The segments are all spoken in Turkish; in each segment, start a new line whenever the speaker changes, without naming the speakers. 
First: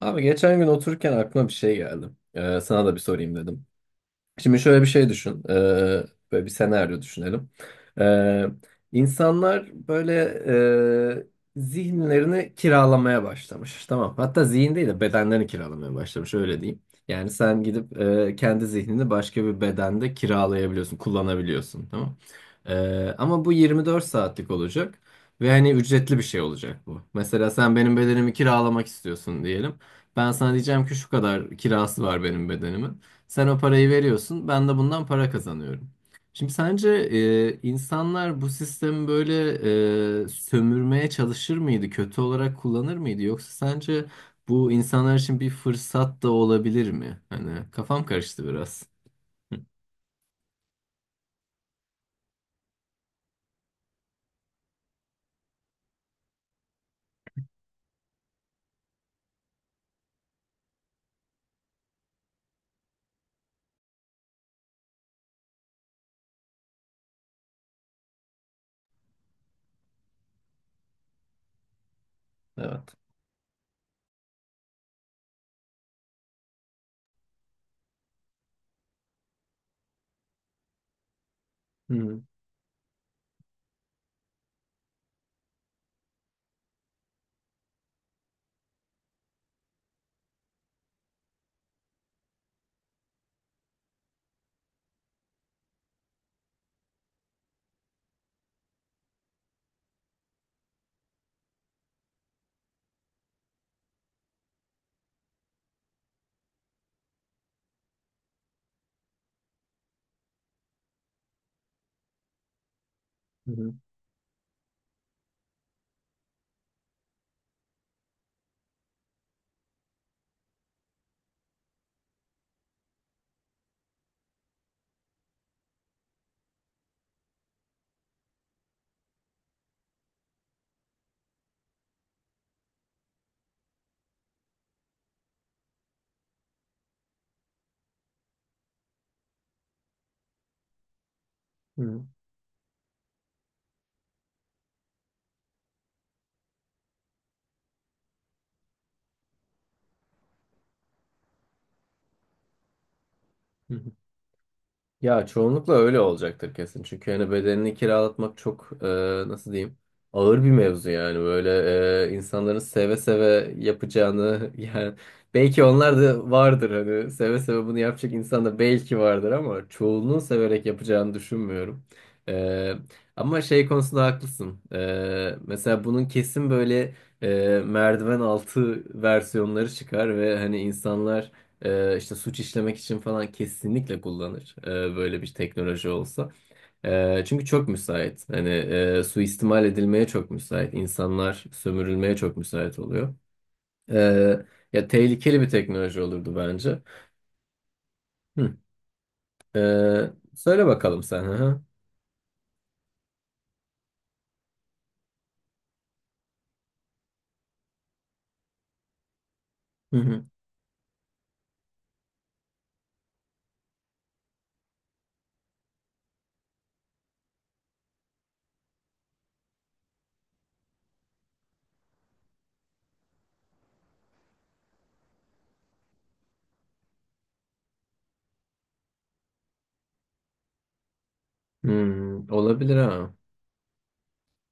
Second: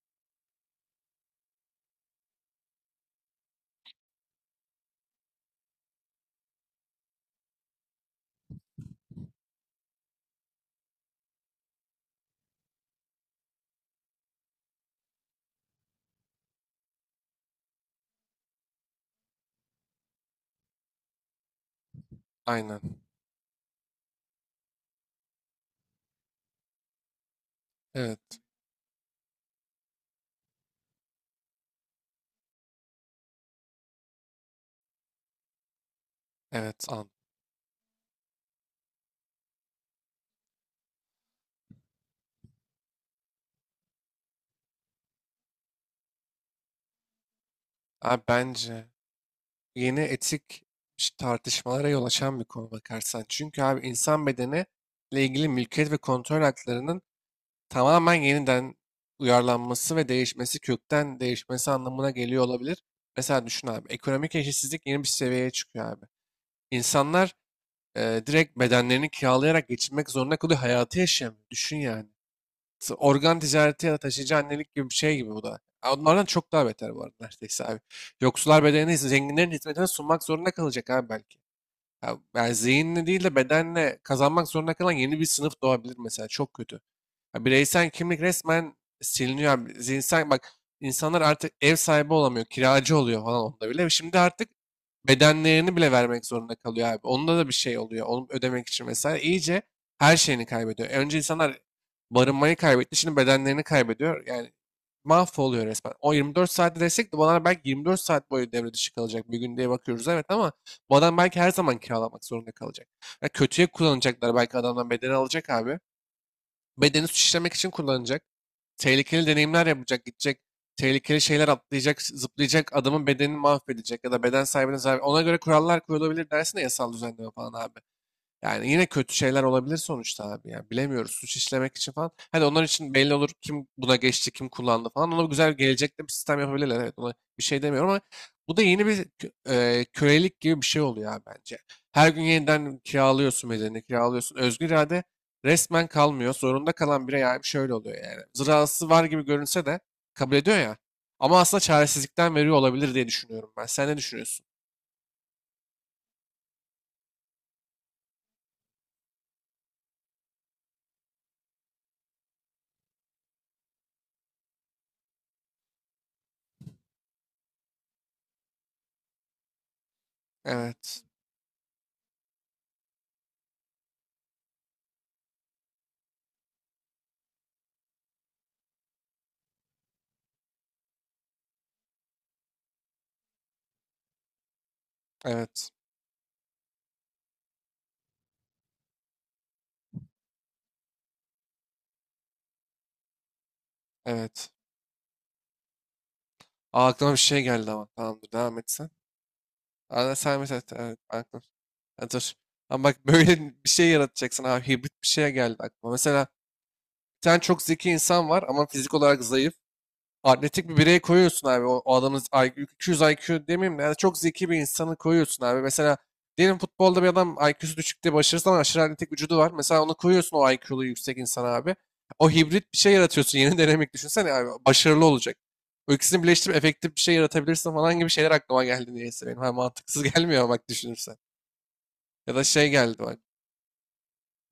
Abi geçen gün otururken aklıma bir şey geldi. Sana da bir sorayım dedim. Şimdi şöyle bir şey düşün. Böyle bir senaryo düşünelim. Ee, insanlar böyle e, zihinlerini kiralamaya başlamış. Tamam. Hatta zihin değil de bedenlerini kiralamaya başlamış. Öyle diyeyim. Yani sen gidip kendi zihnini başka bir bedende kiralayabiliyorsun, kullanabiliyorsun. Tamam.
Aynen.
Ama bu 24 saatlik olacak. Ve hani ücretli bir şey olacak bu. Mesela sen benim bedenimi
Evet.
kiralamak istiyorsun diyelim. Ben sana diyeceğim ki şu kadar kirası var benim bedenimin. Sen o parayı veriyorsun, ben de bundan para kazanıyorum. Şimdi
Evet.
sence
An.
insanlar bu sistemi böyle sömürmeye çalışır mıydı, kötü olarak kullanır mıydı? Yoksa sence bu insanlar için bir fırsat da olabilir mi? Hani kafam
Abi
karıştı biraz.
bence
Hı.
yeni etik tartışmalara yol açan bir konu bakarsan. Çünkü abi insan ile ilgili mülkiyet ve kontrol haklarının tamamen yeniden uyarlanması ve değişmesi, kökten değişmesi anlamına geliyor olabilir. Mesela düşün abi, ekonomik eşitsizlik yeni bir seviyeye çıkıyor abi. İnsanlar direkt bedenlerini kiralayarak geçinmek zorunda kalıyor, hayatı yaşayamıyor. Düşün yani.
Evet.
Organ ticareti ya da taşıyıcı annelik gibi bir şey gibi bu da. Ha, onlardan çok daha beter bu arada neredeyse abi. Yoksullar bedenini ise zenginlerin hizmetine sunmak zorunda kalacak abi belki.
Hı
Ya,
hı.
yani zihinle değil de bedenle kazanmak zorunda kalan yeni bir sınıf doğabilir mesela. Çok kötü. Ya, bireysel kimlik resmen siliniyor abi. Zihinsel bak, insanlar artık ev sahibi olamıyor. Kiracı oluyor falan onda bile. Şimdi artık bedenlerini bile vermek zorunda kalıyor abi. Onda da bir şey oluyor. Onu ödemek için mesela iyice her şeyini kaybediyor. Önce insanlar barınmayı kaybetti. Şimdi bedenlerini kaybediyor. Yani mahvoluyor resmen. O 24 saatte desek de bu adamlar belki 24 saat boyu devre dışı kalacak. Bir gün diye bakıyoruz evet ama bu adam belki her zaman kiralamak zorunda kalacak. Ya kötüye
Hı
kullanacaklar, belki adamdan bedeni alacak abi. Bedeni suçlamak için kullanacak. Tehlikeli deneyimler yapacak, gidecek. Tehlikeli şeyler atlayacak, zıplayacak, adamın bedenini mahvedecek ya da beden sahibine zarar. Ona göre kurallar kurulabilir dersin de, yasal düzenleme falan abi. Yani yine kötü şeyler olabilir sonuçta abi ya. Bilemiyoruz, suç işlemek için falan. Hadi onlar için belli olur kim buna geçti, kim kullandı falan. Ona güzel gelecekte bir sistem yapabilirler. Evet, ona bir şey demiyorum ama bu da yeni bir kölelik gibi bir şey oluyor abi bence.
hı.
Her gün yeniden kiralıyorsun bedenini, kiralıyorsun. Özgür irade resmen kalmıyor. Zorunda kalan birey abi şöyle oluyor yani. Zırhası var gibi görünse de kabul ediyor ya. Ama aslında çaresizlikten veriyor olabilir diye düşünüyorum ben.
Hı
Sen
hı.
ne düşünüyorsun?
Ya çoğunlukla öyle olacaktır kesin. Çünkü hani bedenini kiralatmak çok nasıl diyeyim, ağır bir mevzu yani. Böyle insanların seve seve yapacağını yani belki onlar da vardır, hani seve seve bunu yapacak insan da belki vardır ama çoğunluğun severek
Evet,
yapacağını düşünmüyorum. E, ama şey konusunda haklısın. Mesela bunun kesin böyle merdiven altı versiyonları çıkar ve hani insanlar işte suç işlemek için falan kesinlikle kullanır, böyle bir
evet,
teknoloji olsa. Çünkü çok müsait. Hani suistimal edilmeye çok müsait. İnsanlar sömürülmeye çok müsait oluyor. Ee,
evet.
ya tehlikeli bir teknoloji olurdu bence.
Aa, aklıma bir şey geldi ama. Tamamdır,
Hı.
devam et sen.
Ee,
Aa, sen mesela
söyle
evet, evet, evet,
bakalım sen. Hı
aklıma.
hı.
Ha, dur. Ama bak, böyle bir şey yaratacaksın abi. Hibrit bir şeye geldi aklıma. Mesela bir tane çok zeki insan var ama fizik olarak zayıf.
Hı hı.
Atletik bir birey koyuyorsun abi. O adamın IQ, 200 IQ demeyeyim de yani çok zeki bir insanı koyuyorsun abi. Mesela diyelim futbolda bir adam IQ'su düşük diye başarısız ama aşırı atletik vücudu var. Mesela onu koyuyorsun, o IQ'lu yüksek insan abi. O hibrit bir şey yaratıyorsun. Yeni denemek, düşünsene abi. Başarılı olacak. O ikisini birleştirip efektif bir şey yaratabilirsin falan gibi şeyler aklıma geldi niyeyse benim. Ha, mantıksız gelmiyor bak, düşünürsen.
Hmm,
Ya da şey
olabilir
geldi
ha.
bak.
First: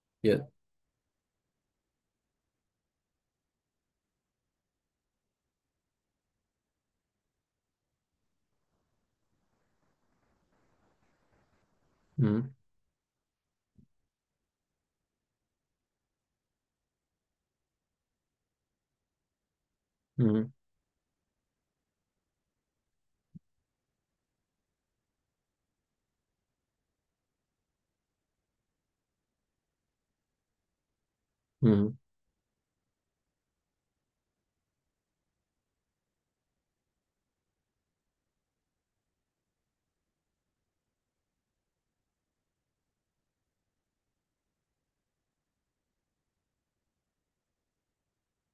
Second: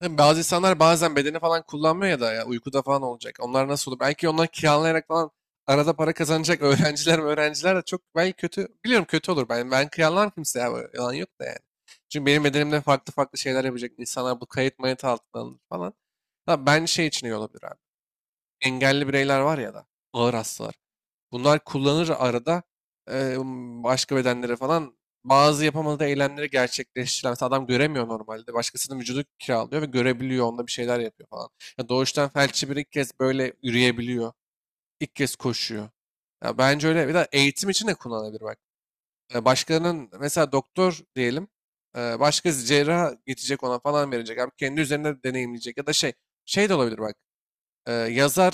Tabii bazı
Ya,
insanlar bazen bedeni falan kullanmıyor ya da ya uykuda falan olacak. Onlar nasıl olur? Belki onlar kiralayarak falan arada para kazanacak. Öğrenciler mi, öğrenciler de çok belki kötü. Biliyorum kötü olur. Ben kiralar kimseye abi. Yalan yok da yani.
hı
Çünkü benim
hı.
bedenimde farklı farklı şeyler yapacak insanlar, bu kayıt mayıt altına alınır falan. Ha, ben şey için iyi olabilir abi. Engelli bireyler var ya da ağır
Hı
hastalar. Bunlar kullanır arada eee, başka bedenlere falan, bazı yapamadığı eylemleri gerçekleştiren. Mesela adam göremiyor normalde. Başkasının vücudu kiralıyor ve görebiliyor. Onda bir şeyler yapıyor falan. Ya
hı.
doğuştan felçli bir, ilk kez böyle yürüyebiliyor. İlk kez koşuyor. Ya bence öyle. Bir de eğitim için de kullanılabilir bak. Başkalarının mesela doktor diyelim. Başkası cerrah gidecek ona falan verecek. Abi kendi üzerinde deneyimleyecek. Ya da şey. Şey de olabilir bak. Yazar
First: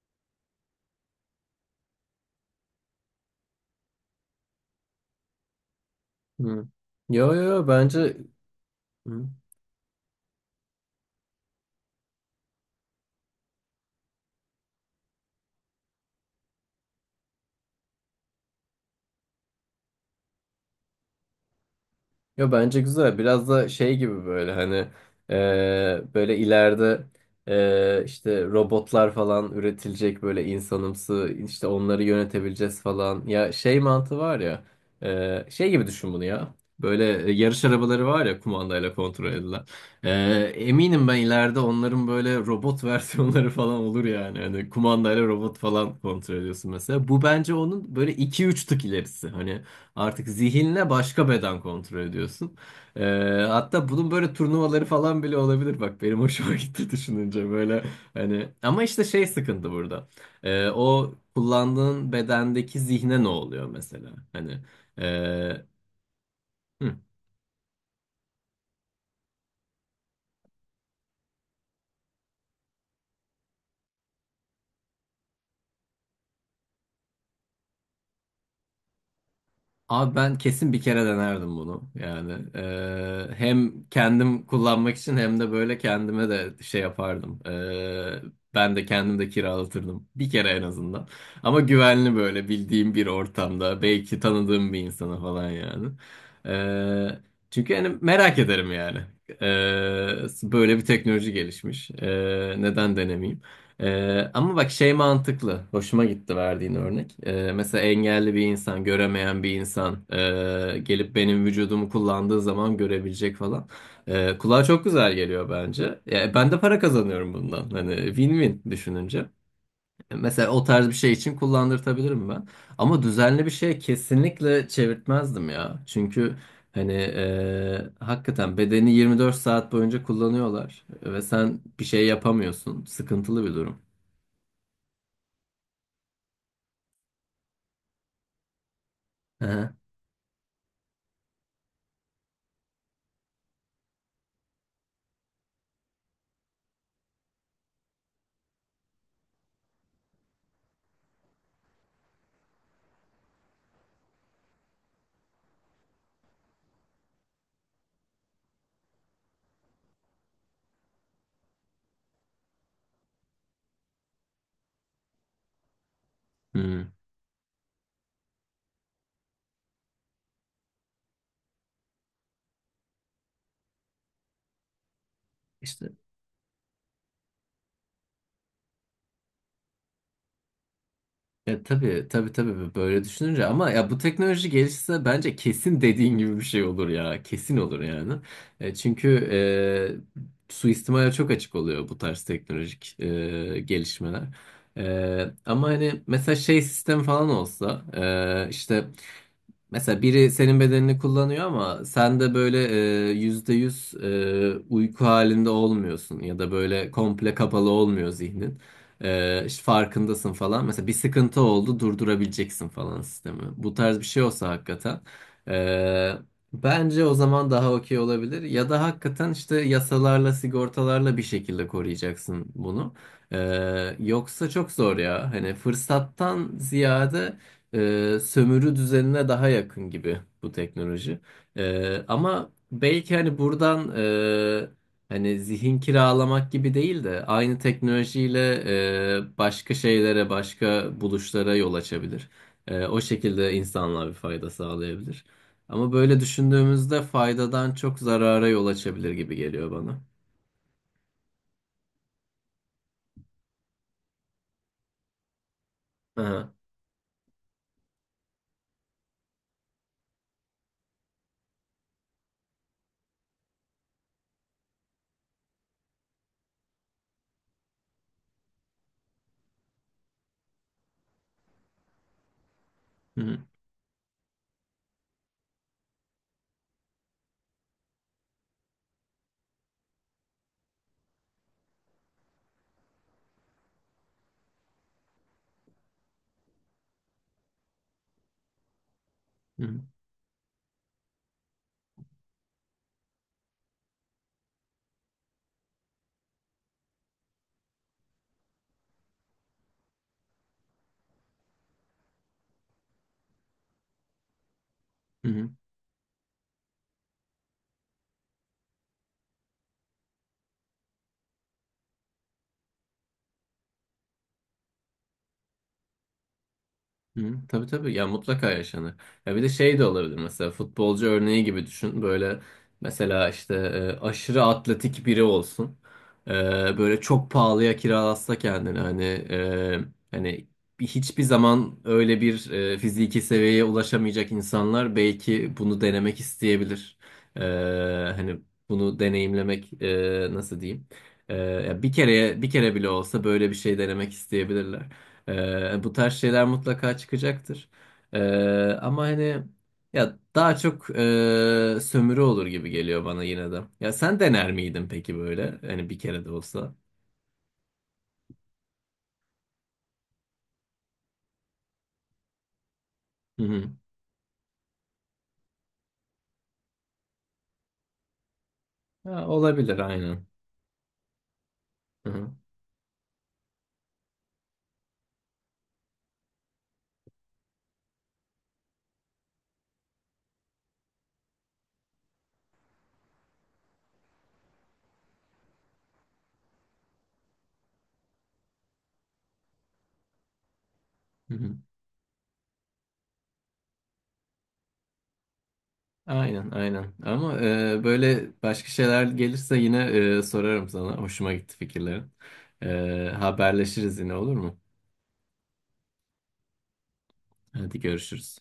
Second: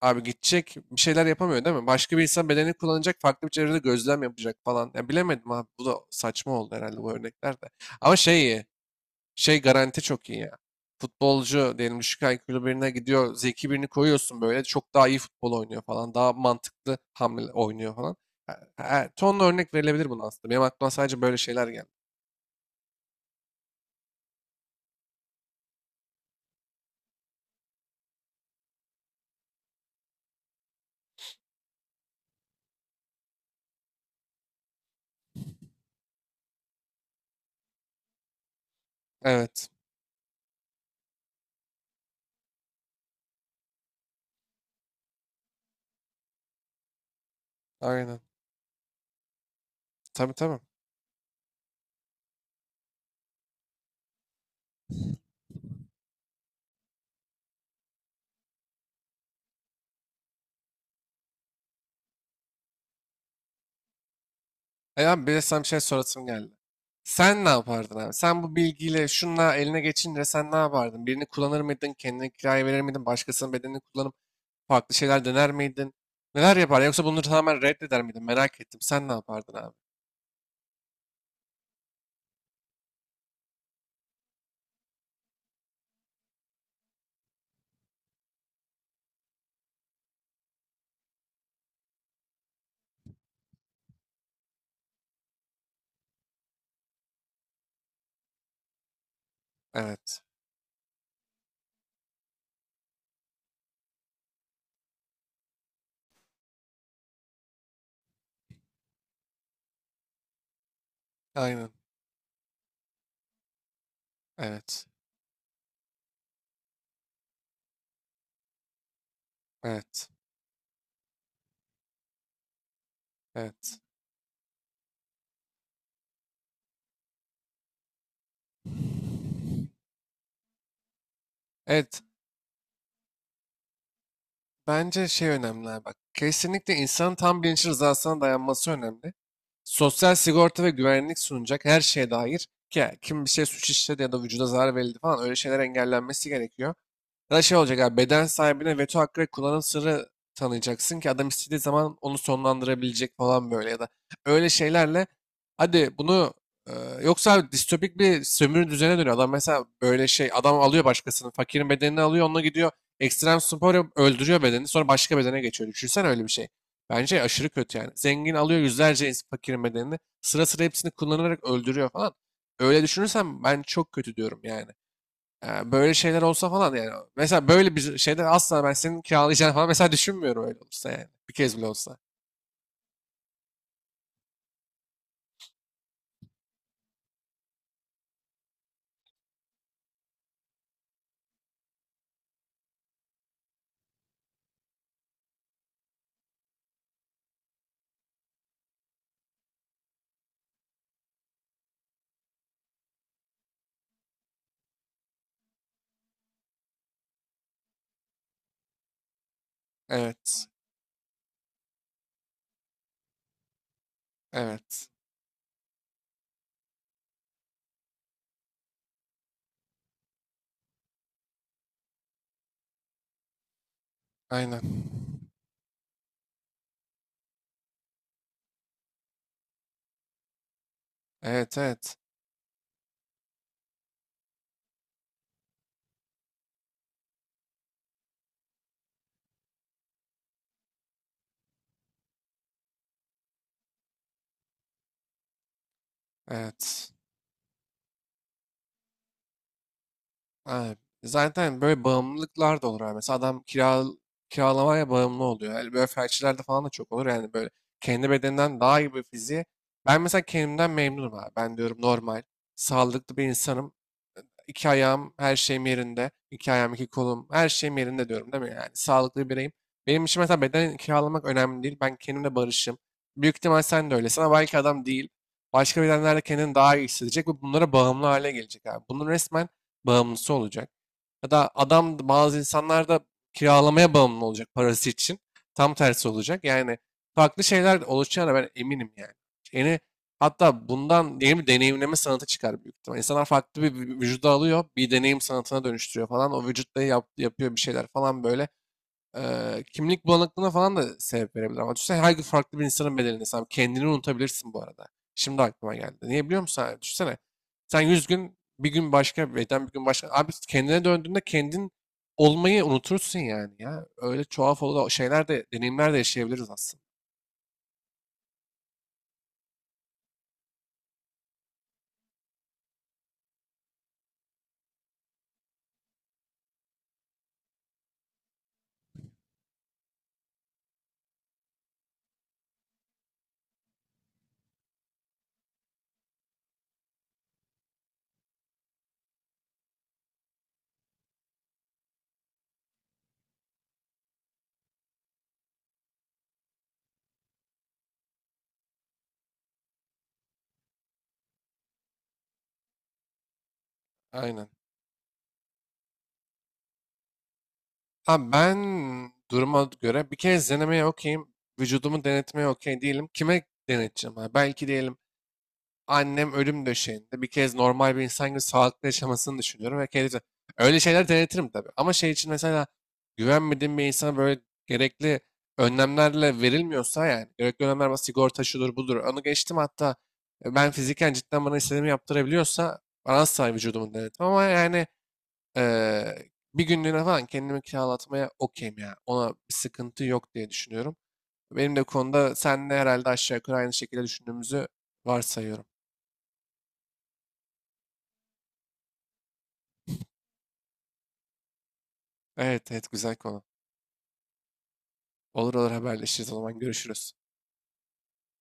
abi gidecek, bir şeyler yapamıyor değil mi? Başka bir insan bedenini kullanacak, farklı bir çevrede gözlem yapacak falan. Ya bilemedim abi, bu da saçma oldu herhalde, bu
Yo, yo,
örnekler
yo,
de.
bence
Ama şey iyi, şey garanti çok iyi ya. Futbolcu diyelim düşük IQ'lu birine gidiyor, zeki birini koyuyorsun, böyle çok daha iyi futbol oynuyor falan, daha mantıklı hamle oynuyor falan. Ha, Tonla örnek verilebilir bunun aslında. Benim aklıma sadece böyle şeyler geldi.
yo, bence güzel. Biraz da şey gibi, böyle hani böyle ileride işte robotlar falan üretilecek, böyle insanımsı, işte onları yönetebileceğiz falan. Ya şey mantığı var ya, şey gibi düşün bunu ya. Böyle yarış arabaları var ya, kumandayla kontrol edilen.
Evet,
Eminim ben ileride onların böyle robot versiyonları falan olur yani. Hani kumandayla robot falan kontrol ediyorsun mesela. Bu bence onun böyle
aynen.
iki üç tık ilerisi. Hani artık
Tabii tabii.
zihinle başka beden kontrol ediyorsun. Ee, hatta bunun böyle turnuvaları falan bile olabilir. Bak benim hoşuma gitti düşününce, böyle hani ama işte şey sıkıntı burada. O kullandığın bedendeki zihne ne oluyor mesela? Hani
E abi, bir de sana
e,
bir şey sorasım geldi.
hı.
Sen ne yapardın abi? Sen bu bilgiyle şunla eline geçince sen ne yapardın? Birini kullanır mıydın? Kendine kiraya verir miydin? Başkasının bedenini kullanıp farklı şeyler dener miydin? Neler yapardın? Yoksa bunları tamamen reddeder miydin? Merak ettim. Sen ne yapardın abi?
Abi ben kesin bir kere denerdim bunu. Yani hem kendim kullanmak için hem de böyle kendime de şey yapardım. Ben de kendim de kiralatırdım. Bir kere en azından. Ama güvenli, böyle bildiğim bir ortamda. Belki tanıdığım bir insana falan yani. Eee, çünkü hani merak ederim yani.
Evet.
Böyle bir teknoloji gelişmiş. Neden denemeyeyim? Ama bak şey mantıklı. Hoşuma gitti verdiğin örnek. Mesela engelli bir insan, göremeyen bir insan gelip benim
Aynen.
vücudumu kullandığı zaman görebilecek falan. Kulağa çok
Evet.
güzel geliyor bence. Ya, ben de para kazanıyorum bundan. Hani win-win düşününce.
Evet.
Mesela o tarz bir şey için kullandırtabilirim ben. Ama düzenli bir şeye
Evet.
kesinlikle çevirtmezdim ya. Çünkü hani hakikaten bedeni 24 saat boyunca kullanıyorlar ve sen bir
Evet.
şey yapamıyorsun. Sıkıntılı bir durum.
Bence şey önemli abi bak. Kesinlikle insanın tam bilinçli rızasına dayanması önemli.
Aha.
Sosyal sigorta ve güvenlik sunacak her şeye dair, ki kim bir şey suç işledi ya da vücuda zarar verildi falan, öyle şeyler engellenmesi gerekiyor. Ya da şey olacak abi, beden sahibine veto hakkı ve kullanım sırrı tanıyacaksın ki adam istediği zaman onu sonlandırabilecek falan, böyle ya da öyle şeylerle hadi bunu e, yoksa abi distopik bir sömürü düzene dönüyor. Adam mesela böyle şey, adam alıyor başkasının, fakirin bedenini alıyor, onunla gidiyor ekstrem spor yapıp öldürüyor bedeni, sonra başka bedene geçiyor. Düşünsen öyle bir şey.
Hmm.
Bence aşırı kötü yani. Zengin alıyor yüzlerce fakirin bedenini, sıra sıra hepsini kullanarak öldürüyor falan. Öyle düşünürsem ben çok kötü diyorum yani.
İşte
Böyle şeyler olsa falan yani. Mesela böyle bir şeyde asla ben senin kiralayacağını falan mesela düşünmüyorum öyle olsa yani. Bir kez
ya,
bile olsa.
tabii, tabii, tabii, böyle düşününce, ama ya bu teknoloji gelişse bence kesin dediğin gibi bir şey olur ya. Kesin olur yani. Çünkü suistimale çok açık oluyor bu tarz teknolojik gelişmeler. Ama hani mesela şey sistem falan olsa, işte mesela biri senin bedenini kullanıyor ama sen de böyle %100 uyku halinde olmuyorsun ya da böyle komple kapalı olmuyor zihnin. İşte farkındasın
Evet.
falan. Mesela bir sıkıntı oldu, durdurabileceksin falan sistemi. Bu tarz bir şey olsa
Evet.
hakikaten. ee, Bence o zaman daha okey olabilir. Ya da hakikaten işte yasalarla, sigortalarla bir şekilde koruyacaksın bunu. Yoksa çok
Aynen.
zor ya. Hani fırsattan ziyade sömürü düzenine daha yakın gibi bu teknoloji.
Evet evet.
Ama belki hani buradan, hani zihin kiralamak gibi değil de aynı teknolojiyle başka şeylere, başka buluşlara yol açabilir. O şekilde insanlığa bir fayda sağlayabilir. Ama böyle
Evet.
düşündüğümüzde faydadan çok zarara yol açabilir gibi geliyor bana.
Aynen. Zaten böyle bağımlılıklar da olur abi. Mesela adam kiralamaya bağımlı oluyor. Yani böyle felçlilerde
Aha.
falan da çok olur. Yani böyle kendi bedeninden daha iyi bir fiziğe. Ben mesela kendimden memnunum abi. Ben diyorum normal, sağlıklı bir insanım. İki ayağım her şeyim yerinde. İki ayağım, iki kolum, her şeyim yerinde diyorum değil mi? Yani sağlıklı bireyim. Benim için mesela beden kiralamak önemli değil. Ben kendimle barışım.
Hı
Büyük
hı.
ihtimal sen de öylesin ama belki adam değil. Başka bedenlerle kendini daha iyi hissedecek ve bunlara bağımlı hale gelecek abi. Bunun resmen bağımlısı olacak. Ya da adam, bazı insanlar da kiralamaya bağımlı olacak parası için. Tam tersi olacak. Yani farklı şeyler oluşacağına ben eminim yani.
Hı
Yeni, hatta bundan yeni bir deneyimleme sanatı çıkar büyük ihtimal. İnsanlar farklı bir vücuda alıyor, bir deneyim sanatına dönüştürüyor falan. O vücutla yapıyor bir şeyler falan, böyle kimlik bulanıklığına falan da sebep verebilir. Ama düşünsene, her gün farklı bir insanın bedelini sen, kendini unutabilirsin bu arada. Şimdi
hı.
aklıma geldi. Niye biliyor musun abi? Düşünsene. Sen 100 gün, bir gün başka bir beden, bir gün başka. Abi kendine döndüğünde kendin olmayı unutursun yani ya. Öyle tuhaf olan şeyler de, deneyimler de yaşayabiliriz aslında.
Hı, tabii, tabii ya, mutlaka yaşanır. Ya bir de şey de olabilir, mesela futbolcu örneği gibi düşün. Böyle mesela işte aşırı atletik biri olsun. E, böyle çok pahalıya kiralatsa kendini hani, hani hiçbir zaman öyle bir fiziki seviyeye ulaşamayacak insanlar belki bunu denemek isteyebilir. E, hani bunu deneyimlemek, nasıl diyeyim? Ya bir kere bile olsa böyle bir şey denemek isteyebilirler. Bu tarz şeyler mutlaka çıkacaktır. Ee, ama hani ya daha çok sömürü olur gibi geliyor bana yine de. Ya sen
Aynen.
dener miydin peki böyle? Hani bir kere de olsa.
Abi ben duruma göre bir kez denemeye okeyim. Vücudumu denetmeye okey değilim.
Hı
Kime
hı.
deneteceğim? Ha? Belki diyelim annem ölüm döşeğinde bir kez normal bir insan gibi sağlıklı
Ha,
yaşamasını düşünüyorum
olabilir,
ve kendisi.
aynen.
Öyle şeyler denetirim tabii. Ama
Hı
şey için
hı.
mesela güvenmediğim bir insana, böyle gerekli önlemlerle verilmiyorsa, yani gerekli önlemler ama sigorta şudur budur. Onu geçtim, hatta ben fiziken cidden bana istediğimi yaptırabiliyorsa bana, asla vücudumu denetim ama yani bir günlüğüne falan kendimi kiralatmaya okeyim ya. Ona bir sıkıntı yok diye düşünüyorum.
Hı hı.
Benim de konuda senle herhalde aşağı yukarı aynı şekilde düşündüğümüzü varsayıyorum.
Aynen, aynen. Ama böyle başka şeyler gelirse yine sorarım sana. Hoşuma gitti fikirlerin.
Evet evet,
E,
güzel konu.
haberleşiriz yine, olur mu?
Olur olur, haberleşiriz, o zaman görüşürüz.
Hadi görüşürüz.